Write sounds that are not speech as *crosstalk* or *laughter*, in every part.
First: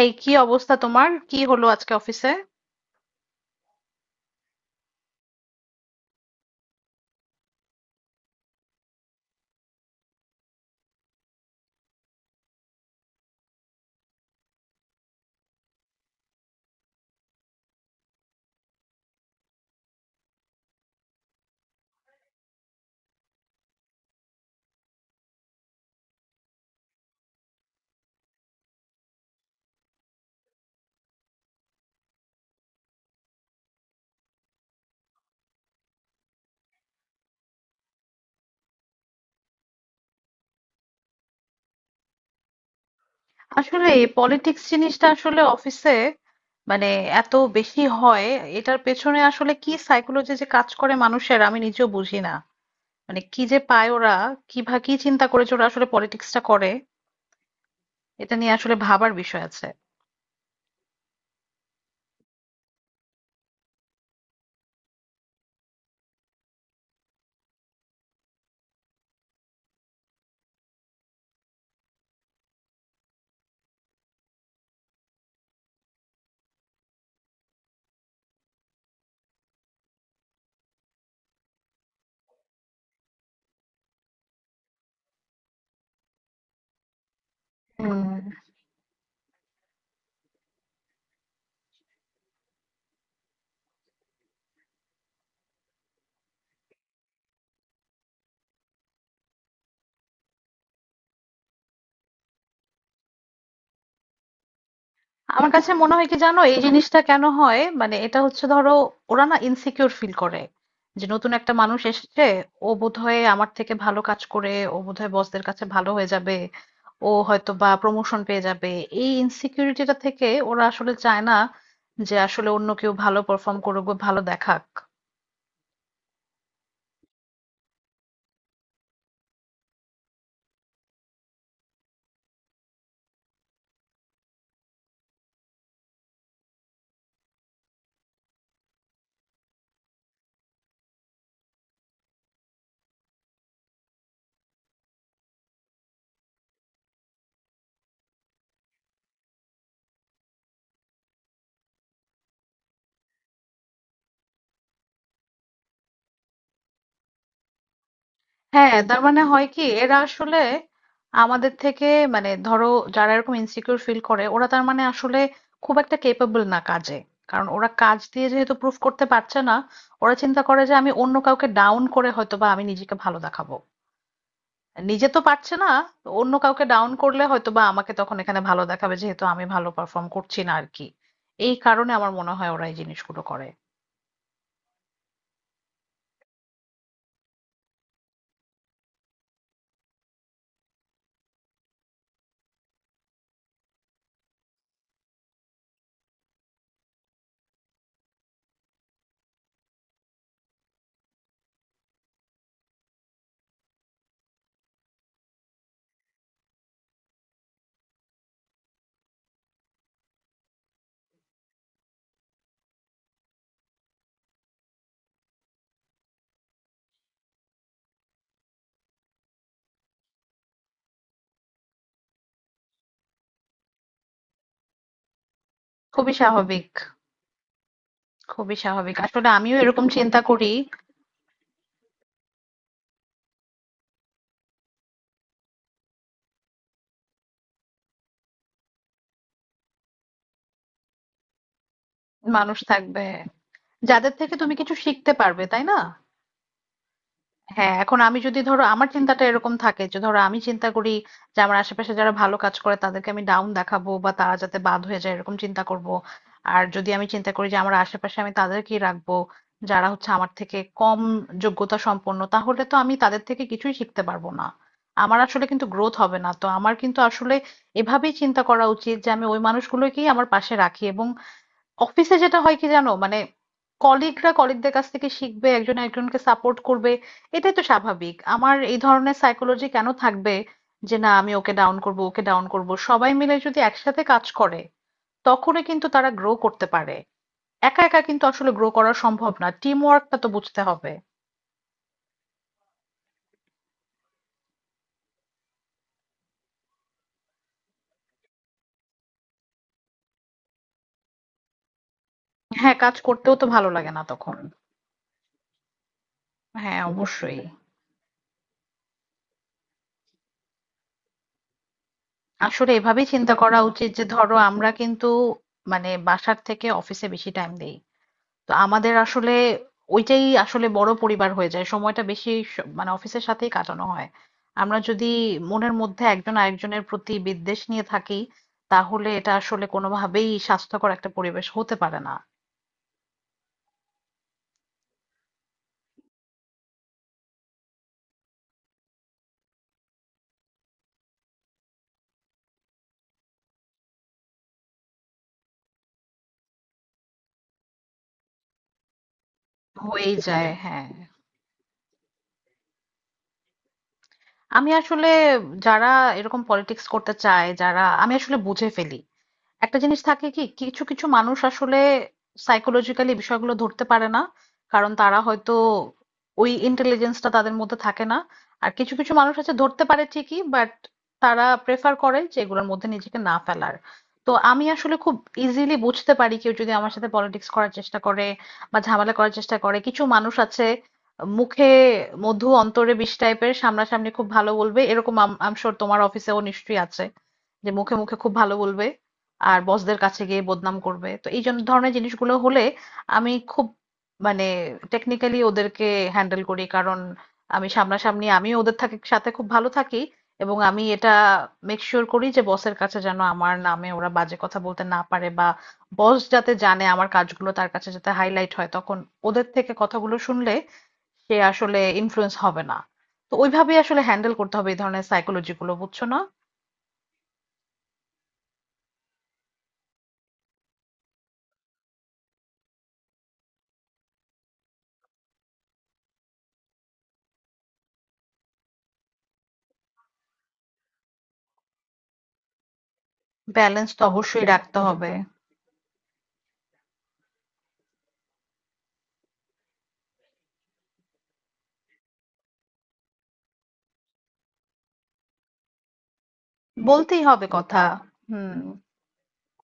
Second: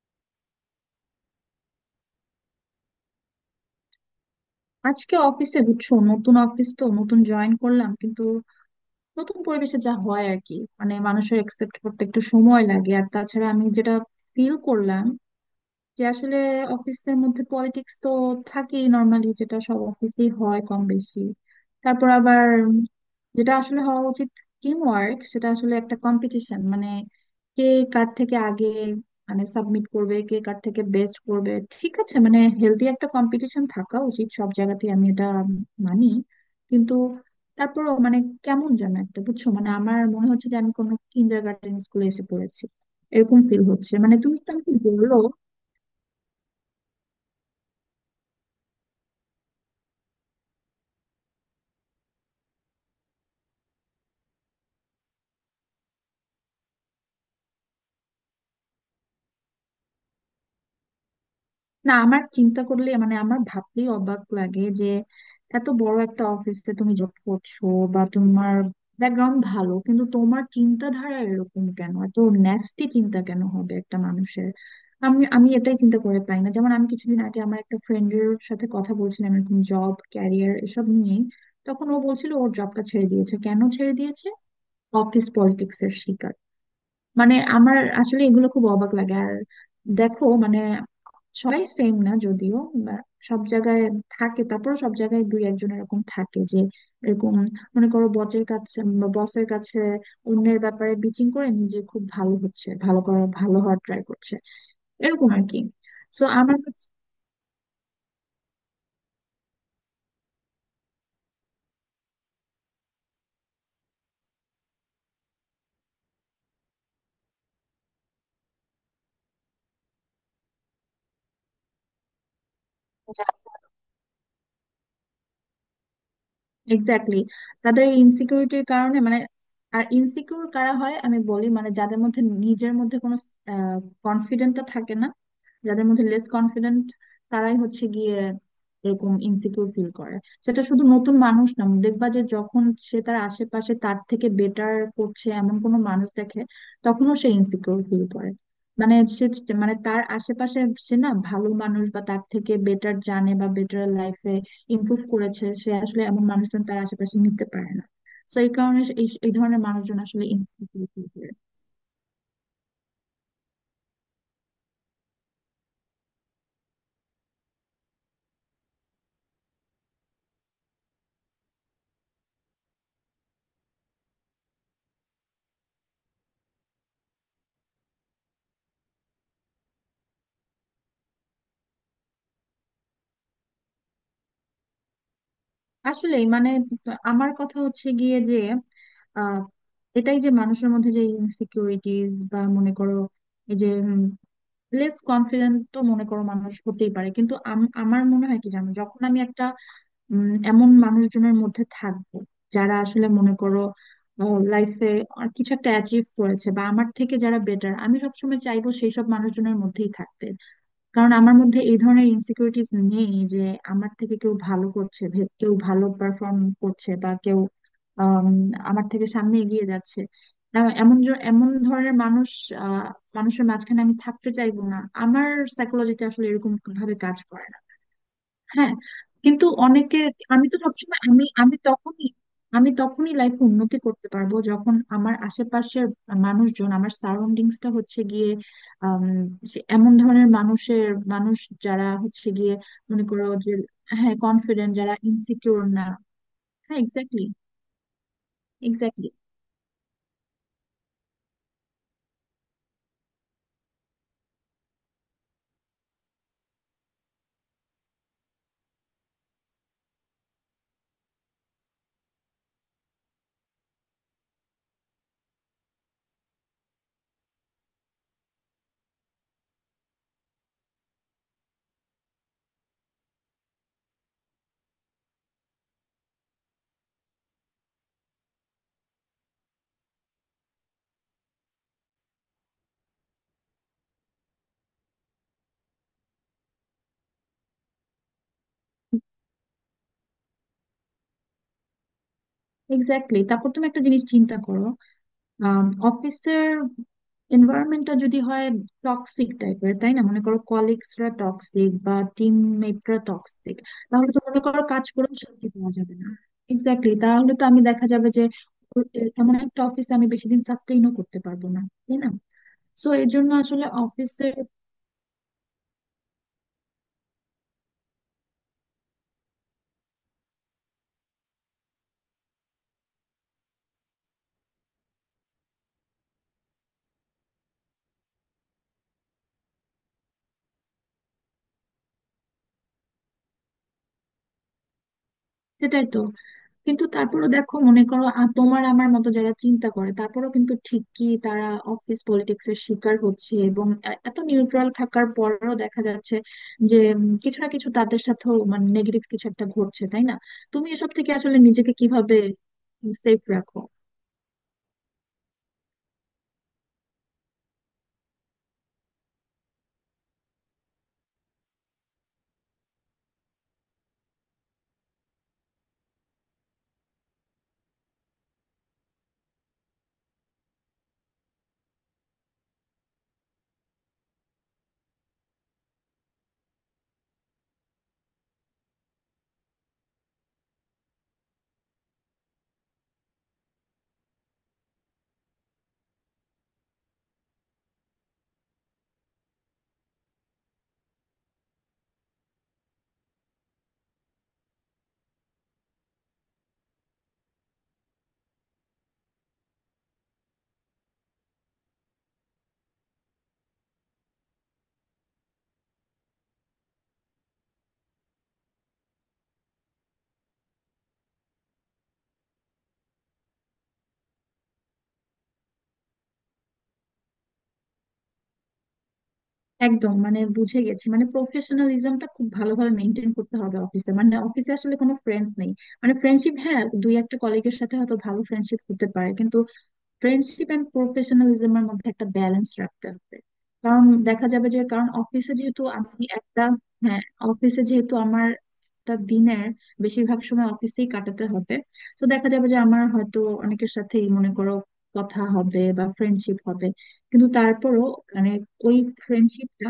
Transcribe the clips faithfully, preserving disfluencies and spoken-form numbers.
এই কি অবস্থা তোমার? কি হলো আজকে অফিসে? আজকে অফিসে বুঝছো, নতুন অফিস তো, নতুন জয়েন করলাম কিন্তু নতুন পরিবেশে যা হয় আর কি। মানে মানুষের একসেপ্ট করতে একটু সময় লাগে। আর তাছাড়া আমি যেটা ফিল করলাম যে আসলে অফিসের মধ্যে পলিটিক্স তো থাকেই নর্মালি, যেটা সব অফিসেই হয় কম বেশি। তারপর আবার যেটা আসলে হওয়া উচিত টিম ওয়ার্ক, সেটা আসলে একটা কম্পিটিশন। মানে কে কার থেকে আগে মানে সাবমিট করবে, কে কার থেকে বেস্ট করবে। ঠিক আছে, মানে হেলদি একটা কম্পিটিশন থাকা উচিত সব জায়গাতে, আমি এটা মানি, কিন্তু তারপরও মানে কেমন যেন একটা, বুঝছো, মানে আমার মনে হচ্ছে যে আমি কোনো কিন্ডার গার্ডেন স্কুলে এসে পড়েছি, এরকম ফিল আসলে হচ্ছে। এই মানে তুমি তো পলিটিক্স আমাকে জিনিসটা বললো, আসলে অফিসে মানে এত বেশি হয়। এটার পেছনে আসলে কি সাইকোলজি যে কাজ করে মানুষের আমি নিজেও বুঝি না। মানে কি যে পায় ওরা, কি ভা কি চিন্তা করেছে ওরা আসলে পলিটিক্সটা করে। এটা নিয়ে আসলে ভাবার বিষয় আছে। না আমার চিন্তা করলে মানে আমার ভাবলেই অবাক লাগে যে এত বড় একটা অফিসে তুমি জব করছো বা তোমার ব্যাকগ্রাউন্ড ভালো, কিন্তু তোমার চিন্তাধারা এরকম কেন? এত ন্যাস্টি চিন্তা কেন হবে একটা মানুষের? আমি আমি এটাই চিন্তা করে পাই না। যেমন আমি কিছুদিন আগে আমার একটা ফ্রেন্ডের সাথে কথা বলছিলাম, এরকম জব ক্যারিয়ার এসব নিয়ে। তখন ও বলছিল ওর জবটা ছেড়ে দিয়েছে। কেন ছেড়ে দিয়েছে? অফিস পলিটিক্স এর শিকার। মানে আমার হুম। আসলে এগুলো খুব অবাক লাগে। আর দেখো মানে সবাই সেম না যদিও, বা সব জায়গায় থাকে। তারপর সব জায়গায় দুই একজন এরকম থাকে যে, এরকম, মনে করো বসের কাছে, বসের কাছে অন্যের ব্যাপারে বিচিং করে, নিজে খুব ভালো হচ্ছে, ভালো করা, ভালো হওয়ার ট্রাই করছে, এরকম আর আমার কি। কাছে মনে হয় কি তো জানো আমার এই কাছে জিনিসটা কেন হয়, মানে এটা হচ্ছে ধরো ওরা না ইনসিকিউর ফিল করে যে নতুন একটা মানুষ এসেছে, ও বোধহয় আমার থেকে ভালো কাজ করে, ও বোধহয় বসদের কাছে ভালো হয়ে যাবে, ও হয়তো বা প্রমোশন পেয়ে যাবে। এই ইনসিকিউরিটিটা থেকে ওরা আসলে চায় না যে আসলে অন্য কেউ ভালো পারফর্ম করুক বা ভালো দেখাক। এক্স্যাক্টলি, তাদের এই ইনসিকিউরিটির কারণে মানে। আর ইনসিকিউর কারা হয় আমি বলি, মানে যাদের মধ্যে নিজের মধ্যে কোনো কনফিডেন্টটা থাকে না, যাদের মধ্যে লেস কনফিডেন্ট, তারাই হচ্ছে গিয়ে এরকম ইনসিকিউর ফিল করে। সেটা শুধু নতুন মানুষ না, দেখবা যে যখন সে তার আশেপাশে তার থেকে বেটার করছে এমন কোনো মানুষ দেখে, তখনও সে ইনসিকিউর ফিল করে। মানে সে মানে তার আশেপাশে সে না, ভালো মানুষ বা তার থেকে বেটার জানে বা বেটার লাইফে ইমপ্রুভ করেছে, সে আসলে এমন মানুষজন তার আশেপাশে নিতে পারে না। তো এই হ্যাঁ, কারণে সে- তার এই মানে এই হয় ধরনের কি এরা মানুষজন আসলে আসলে ইনফ্লুয়েন্স করে। আমাদের থেকে মানে ধরো যারা এরকম ইনসিকিউর ফিল করে ওরা তার মানে আসলে খুব একটা কেপেবল না কাজে, কারণ ওরা কাজ দিয়ে যেহেতু প্রুফ করতে পারছে না ওরা চিন্তা করে যে আমি অন্য কাউকে ডাউন করে হয়তো বা আমি নিজেকে ভালো দেখাবো। নিজে তো পারছে না, তো অন্য কাউকে ডাউন করলে হয়তো বা আমাকে তখন এখানে ভালো দেখাবে, যেহেতু আমি ভালো পারফর্ম করছি না আর কি। এই কারণে আমার মনে হয় ওরা এই জিনিসগুলো করে। আসলে মানে ত- আমার কথা হচ্ছে গিয়ে যে আহ এটাই যে মানুষের মধ্যে যে ইনসিকিউরিটিজ বা মনে করো এই যে লেস কনফিডেন্ট, তো মনে করো মানুষ হতেই পারে, কিন্তু আম- আমার মনে হয় কি জানো, যখন আমি একটা উম, এমন মানুষজনের মধ্যে থাকবো যারা আসলে মনে করো লাইফে কিছু একটা অ্যাচিভ করেছে বা আমার থেকে যারা বেটার, আমি সবসময় চাইবো সেই সব মানুষজনের মধ্যেই থাকতে। কারণ আমার মধ্যে এই ধরনের ইনসিকিউরিটিস নেই যে আমার থেকে কেউ ভালো করছে, ভে- কেউ ভালো পারফর্ম করছে বা কেউ আম, আমার থেকে সামনে এগিয়ে যাচ্ছে। এ- এমন জ- এমন ধরনের মানুষ, আহ, মানুষের মাঝখানে আমি থাকতে চাইবো না। আমার সাইকোলজিতে খুবই আসলে এরকম স্বাভাবিক। ভাবে কাজ করে না। খুবই হ্যাঁ, স্বাভাবিক, আসলে কিন্তু আমিও এরকম অনেকে, চিন্তা আমি করি। তো সবসময়, আমি আমি তখনই, আমি তখনই লাইফে উন্নতি করতে পারবো যখন আমার আশেপাশের মানুষজন, আমার সারাউন্ডিংসটা হচ্ছে গিয়ে আম, সে- এমন ধরনের মানুষের মানুষ যারা হচ্ছে গিয়ে মানুষ থাকবে মনে করো যে, হ্যাঁ, যাদের থেকে তুমি কনফিডেন্ট, কিছু যারা শিখতে পারবে, ইনসিকিউর তাই না? না। হ্যাঁ এক্স্যাক্টলি। হ্যাঁ, এখন আমি যদি ধরো আমার এক্স্যাক্টলি চিন্তাটা এরকম থাকে যে ধরো আমি চিন্তা করি যে আমার আশেপাশে যারা ভালো কাজ করে তাদেরকে আমি ডাউন দেখাবো বা তারা যাতে বাদ হয়ে যায় এরকম চিন্তা করব। আর যদি আমি চিন্তা করি যে আমার আশেপাশে আমি তাদেরকেই রাখবো যারা হচ্ছে আমার থেকে কম যোগ্যতা সম্পন্ন, তাহলে তো আমি তাদের থেকে কিছুই শিখতে পারবো না, আমার আসলে কিন্তু গ্রোথ হবে না। তো আমার কিন্তু আসলে এভাবেই চিন্তা করা উচিত যে আমি ওই মানুষগুলোকেই আমার পাশে রাখি। এবং অফিসে যেটা হয় কি জানো মানে কলিগরা কলিগদের কাছ থেকে শিখবে, একজন একজনকে সাপোর্ট করবে, এটাই তো স্বাভাবিক। আমার এই ধরনের সাইকোলজি কেন থাকবে যে না আমি ওকে ডাউন করব ওকে ডাউন করব। সবাই মিলে যদি একসাথে কাজ করে তখনই কিন্তু তারা গ্রো করতে পারে, একা একা কিন্তু আসলে গ্রো করা সম্ভব না। টিম ওয়ার্কটা তো বুঝতে হবে। এক্স্যাক্টলি তারপর তুমি একটা জিনিস চিন্তা করো, অফিসের এনভায়রনমেন্টটা যদি হয় টক্সিক টাইপের, তাই না? মনে করো কলিগসরা টক্সিক বা হ্যাঁ, কাজ টিমমেটরা করতেও তো টক্সিক, ভালো লাগে না তাহলে তো তখন। মনে করো কাজ করেও শান্তি পাওয়া যাবে না। হ্যাঁ, এক্স্যাক্টলি, তাহলে অবশ্যই। তো আমি দেখা যাবে যে ও- এ- এমন একটা অফিসে আমি বেশি দিন সাস্টেইনও করতে পারবো না, তাই না? আসলে সো এভাবেই এর জন্য চিন্তা করা আসলে উচিত যে অফিসের, ধরো আমরা কিন্তু মানে বাসার থেকে অফিসে বেশি টাইম দেই, তো আমাদের আসলে ওইটাই আসলে বড় পরিবার হয়ে যায়, সময়টা বেশি স- মানে অফিসের সাথেই কাটানো হয়। আমরা যদি মনের মধ্যে একজন আরেকজনের প্রতি বিদ্বেষ নিয়ে থাকি, তাহলে এটা আসলে কোনোভাবেই স্বাস্থ্যকর একটা পরিবেশ হতে পারে না। সেটাই তো। কিন্তু তারপরও দেখো, মনে করো আ- তোমার আমার মতো যারা চিন্তা করে, তারপরও কিন্তু ঠিকই তারা অফিস পলিটিক্স এর শিকার হচ্ছে এবং এ- এত নিউট্রাল থাকার পরেও দেখা যাচ্ছে যে উম, কিছু না কিছু তাদের সাথেও মানে নেগেটিভ কিছু একটা ঘটছে, তাই হয়েই না? যায়, তুমি হ্যাঁ। এসব থেকে আসলে নিজেকে কিভাবে সেফ রাখো? আমি আসলে যারা এরকম পলিটিক্স করতে চায় যারা, আমি আসলে বুঝে ফেলি। একটা জিনিস থাকে কি, কিছু কিছু মানুষ আসলে সাইকোলজিক্যালি বিষয়গুলো ধরতে পারে না, কারণ তারা হয়তো ওই ইন্টেলিজেন্সটা তাদের মধ্যে থাকে না। আর কিছু কিছু মানুষ আছে ধরতে পারে ঠিকই বাট তারা প্রেফার করে যে এগুলোর মধ্যে নিজেকে না ফেলার। তো আমি আসলে খুব ইজিলি বুঝতে পারি কেউ যদি আমার সাথে পলিটিক্স করার চেষ্টা করে বা ঝামেলা করার চেষ্টা করে। কিছু মানুষ আছে মুখে মধু অন্তরে বিষ টাইপের, সামনাসামনি খুব ভালো বলবে এরকম। আম শিওর তোমার অফিসেও নিশ্চয়ই আছে, যে মুখে মুখে খুব ভালো বলবে আর বসদের কাছে গিয়ে বদনাম করবে। তো এই জন- ধরনের জিনিসগুলো হলে আমি খুব মানে টেকনিক্যালি ওদেরকে হ্যান্ডেল করি। কারণ আমি সামনাসামনি আমি ওদের থাকে সাথে খুব ভালো থাকি, এবং আমি এটা মেক শিওর করি যে বসের কাছে যেন আমার নামে ওরা বাজে কথা বলতে না পারে, বা বস যাতে জানে আমার কাজগুলো, তার কাছে যাতে হাইলাইট হয়, তখন ওদের থেকে কথাগুলো শুনলে সে আসলে ইনফ্লুয়েন্স হবে না। তো ওইভাবেই আসলে হ্যান্ডেল করতে হবে এই ধরনের সাইকোলজি গুলো, বুঝছো না? একদম, মানে বুঝে গেছি। মানে প্রফেশনালিজমটা খুব ভালোভাবে মেনটেন করতে হবে অফিসে। মানে অফিসে আসলে কোনো ফ্রেন্ডস নেই। মানে ফ্রেন্ডশিপ, হ্যাঁ, দুই একটা কলিগের সাথে হয়তো ভালো ফ্রেন্ডশিপ করতে পারে, কিন্তু ফ্রেন্ডশিপ এন্ড প্রফেশনালিজমের মধ্যে একটা ব্যালেন্স রাখতে হবে। কারণ ব্যালেন্স তো দেখা অবশ্যই যাবে যে, রাখতে কারণ হবে। অফিসে যেহেতু আমি একটা, হ্যাঁ, অফিসে যেহেতু আমার একটা দিনের বেশিরভাগ সময় অফিসেই কাটাতে হবে, তো দেখা যাবে যে আমার হয়তো অনেকের সাথেই মনে করো কথা হবে বা ফ্রেন্ডশিপ হবে, বলতেই কিন্তু হবে কথা। তারপরও মানে হুম। ওই ফ্রেন্ডশিপটা,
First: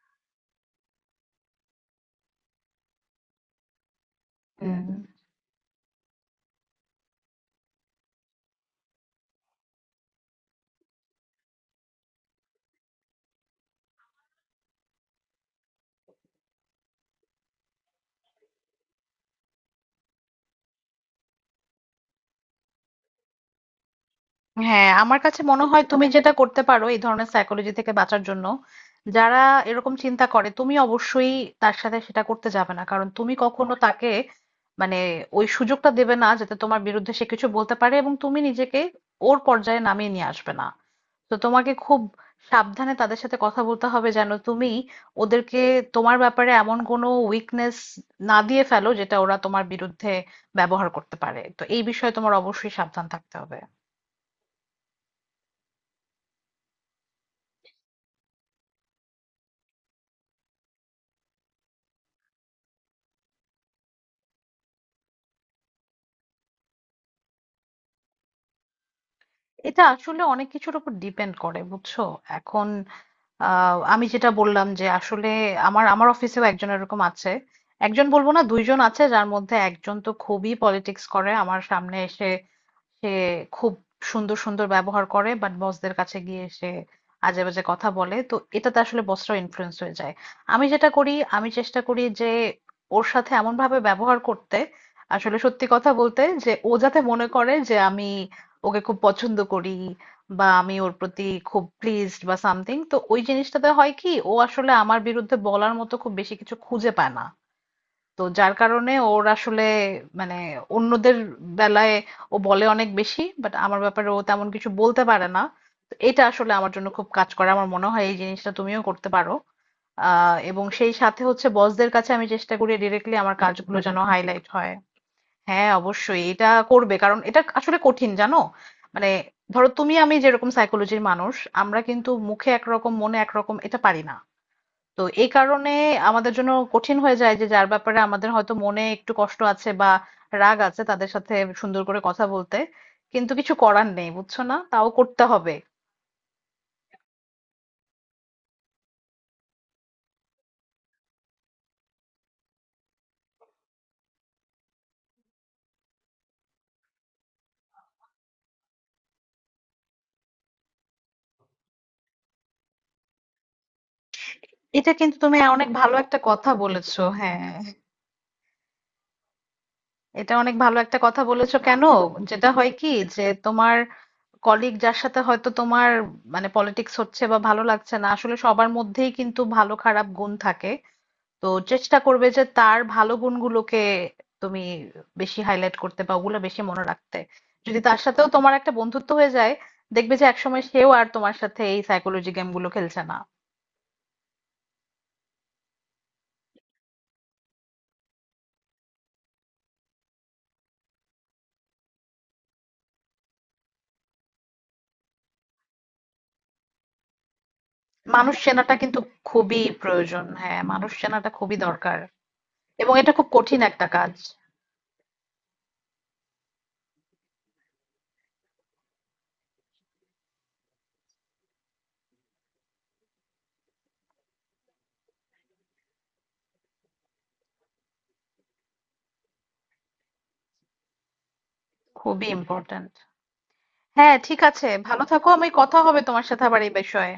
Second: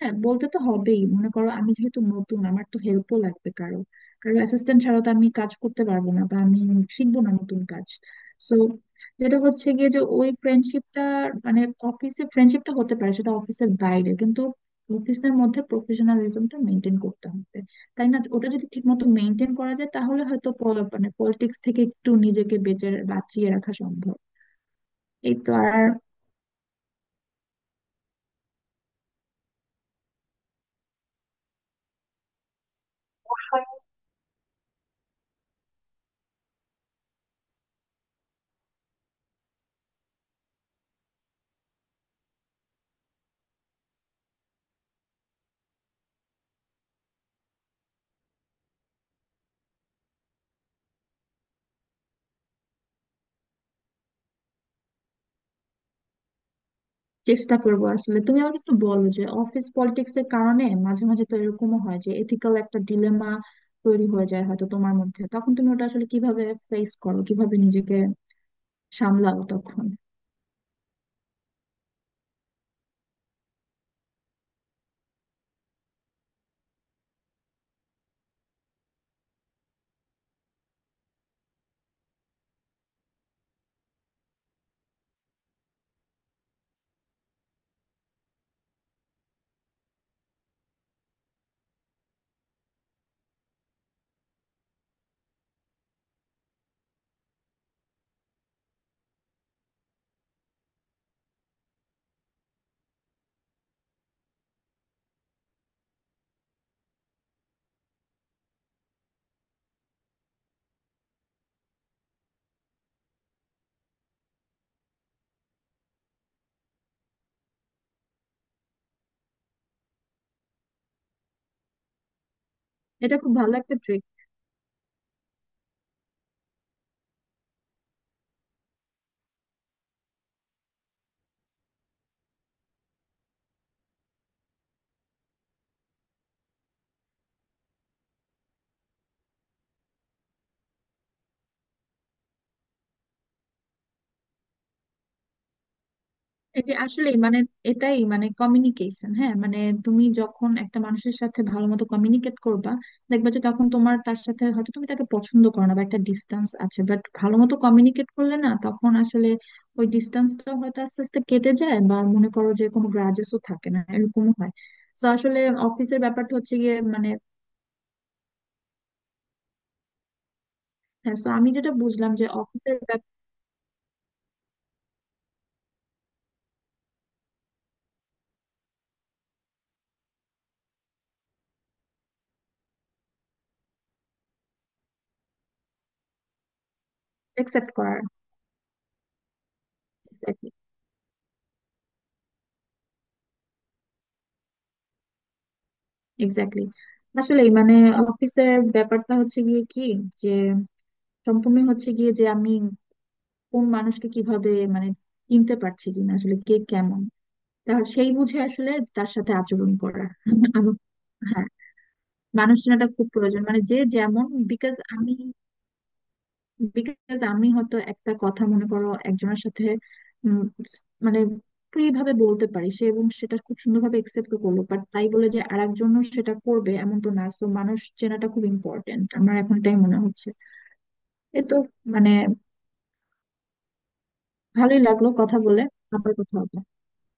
হ্যাঁ, বলতে তো হবেই। মনে করো আমি যেহেতু নতুন, আমার তো হেল্পও লাগবে কারো। কারো অ্যাসিস্ট্যান্ট হুম ছাড়া তো আমি কাজ করতে পারবো না বা আমি শিখবো না নতুন কাজ। সো যেটা হচ্ছে গিয়ে যে ওই ফ্রেন্ডশিপটা মানে অফিসে ফ্রেন্ডশিপটা হতে পারে সেটা অফিসের বাইরে, কিন্তু অফিসের মধ্যে প্রফেশনালিজমটা মেনটেন করতে হবে, তাই না? ওটা যদি ঠিক মতো মেনটেন করা যায় তাহলে হয়তো পল- মানে পলিটিক্স থেকে একটু নিজেকে বেঁচে বাঁচিয়ে রাখা সম্ভব। হ্যাঁ, আমার এই কাছে তো মনে হয় আর, তুমি যেটা করতে পারো এই ধরনের সাইকোলজি থেকে বাঁচার জন্য, যারা এরকম চিন্তা করে তুমি অবশ্যই তার সাথে সেটা করতে যাবে না, কারণ তুমি কখনো তাকে মানে ওই সুযোগটা দেবে না যাতে তোমার বিরুদ্ধে সে কিছু বলতে পারে, এবং তুমি নিজেকে ওর পর্যায়ে নামিয়ে নিয়ে আসবে না। তো তোমাকে খুব সাবধানে তাদের সাথে কথা বলতে হবে যেন তুমি ওদেরকে তোমার ব্যাপারে এমন কোনো উইকনেস না দিয়ে ফেলো যেটা ওরা তোমার বিরুদ্ধে ব্যবহার করতে পারে। তো এই বিষয়ে তোমার অবশ্যই সাবধান থাকতে হবে। চেষ্টা করবো। আসলে তুমি আমাকে একটু বলো যে অফিস পলিটিক্স এর কারণে মাঝে মাঝে তো এরকমও হয় যে এথিক্যাল একটা ডিলেমা তৈরি হয়ে যায় হয়তো তোমার মধ্যে, তখন তুমি ওটা আসলে কিভাবে ফেস করো, কিভাবে নিজেকে সামলাও এটা তখন? আসলে অনেক কিছুর উপর ডিপেন্ড করে, বুঝছো। এখন আহ, আমি যেটা বললাম যে আসলে আমার আমার অফিসেও একজন এরকম আছে, একজন বলবো না, দুইজন আছে, যার মধ্যে একজন তো খুবই পলিটিক্স করে। আমার সামনে এসে সে খুব সুন্দর সুন্দর ব্যবহার করে, বাট বসদের কাছে গিয়ে সে আজে বাজে কথা বলে, তো এটাতে আসলে বসরা ইনফ্লুয়েন্স হয়ে যায়। আমি যেটা করি, আমি চেষ্টা করি যে ওর সাথে এমন ভাবে ব্যবহার করতে, আসলে সত্যি কথা বলতে, যে ও যাতে মনে করে যে আমি ওকে খুব পছন্দ করি, বা আমি ওর প্রতি খুব প্লিজড বা সামথিং। তো ওই জিনিসটাতে হয় কি, ও আসলে আমার বিরুদ্ধে বলার মতো খুব বেশি কিছু খুঁজে পায় না। তো যার কারণে ওর আসলে মানে অন্যদের বেলায় ও বলে অনেক বেশি, বাট আমার ব্যাপারে ও তেমন কিছু বলতে পারে না। তো এটা আসলে আমার জন্য খুব কাজ করে, আমার মনে হয় এই জিনিসটা তুমিও করতে পারো। আহ এবং সেই সাথে হচ্ছে বসদের কাছে আমি চেষ্টা করি ডিরেক্টলি এটা খুব আমার ভালো একটা কাজগুলো যেন ট্রিক। হাইলাইট হয়। হ্যাঁ, অবশ্যই এটা করবে, কারণ এটা আসলে কঠিন জানো। মানে ধরো তুমি আমি যেরকম সাইকোলজির মানুষ, আমরা কিন্তু মুখে একরকম মনে একরকম এটা পারি না। তো এই কারণে আমাদের জন্য কঠিন হয়ে যায় যে যার ব্যাপারে আমাদের হয়তো মনে একটু কষ্ট আছে বা রাগ আছে, তাদের সাথে সুন্দর করে কথা বলতে। কিন্তু কিছু করার নেই, বুঝছো না, তাও করতে হবে। এই যে আসলে মানে, এটাই মানে কমিউনিকেশন। হ্যাঁ, মানে তুমি যখন একটা মানুষের সাথে ভালো মতো কমিউনিকেট করবা, দেখবা যে তখন তোমার তার সাথে, হয়তো তুমি তাকে পছন্দ করো না বা একটা ডিস্টেন্স আছে, বাট ভালো মতো কমিউনিকেট করলে না, তখন আসলে ওই ডিস্টেন্সটা হয়তো আস্তে আস্তে কেটে যায় বা মনে করো যে কোনো গ্রাজেসও থাকে না, এরকমও হয়। এটা তো কিন্তু তুমি আসলে অনেক ভালো অফিসের একটা ব্যাপারটা কথা হচ্ছে গিয়ে বলেছো, মানে, হ্যাঁ। এটা অনেক ভালো একটা হ্যাঁ, কথা তো আমি বলেছো। যেটা কেন বুঝলাম যে যেটা হয় অফিসের, কি, যে তোমার কলিগ যার সাথে হয়তো তোমার মানে পলিটিক্স হচ্ছে বা ভালো লাগছে না, আসলে সবার মধ্যেই কিন্তু ভালো খারাপ গুণ থাকে। তো চেষ্টা করবে যে তার ভালো গুণগুলোকে তুমি বেশি হাইলাইট করতে বা ওগুলো বেশি মনে রাখতে। অ্যাকসেপ্ট যদি তার করার, সাথেও তোমার একটা বন্ধুত্ব হয়ে যায়, দেখবে যে একসময় সেও আর তোমার সাথে এই সাইকোলজি গেমগুলো খেলছে না। এক্স্যাক্টলি। আসলে মানে অফিসের ব্যাপারটা হচ্ছে গিয়ে কি, যে সম্পূর্ণ হচ্ছে গিয়ে যে আমি কোন মানুষকে কিভাবে মানে চিনতে পারছি কিনা, আসলে কে কেমন তার সেই মানুষ বুঝে আসলে চেনাটা কিন্তু তার সাথে খুবই আচরণ করা। প্রয়োজন, *laughs* হ্যাঁ আমি, মানুষ চেনাটা হ্যাঁ, খুবই দরকার। মানুষ চেনাটা এবং খুব এটা খুব প্রয়োজন। মানে কঠিন যে একটা কাজ। যেমন, বিকজ আমি বিকজ আমি হয়তো একটা কথা মনে করো একজনের সাথে উম, মানে ফ্রি ভাবে বলতে পারি সে, এবং সেটা খুব সুন্দরভাবে একসেপ্ট করলো, বাট তাই বলে যে আর একজনও সেটা করবে এমন তো না। তো মানুষ চেনাটা খুব ইম্পর্টেন্ট, আমার এখন এটাই মনে হচ্ছে। এ তো মানে, খুবই ইম্পর্ট্যান্ট। হ্যাঁ, ঠিক আছে, ভালোই ভালো লাগলো থাকো, কথা আমি বলে। কথা হবে আবার তোমার কথা সাথে হবে। আবার এই বিষয়ে।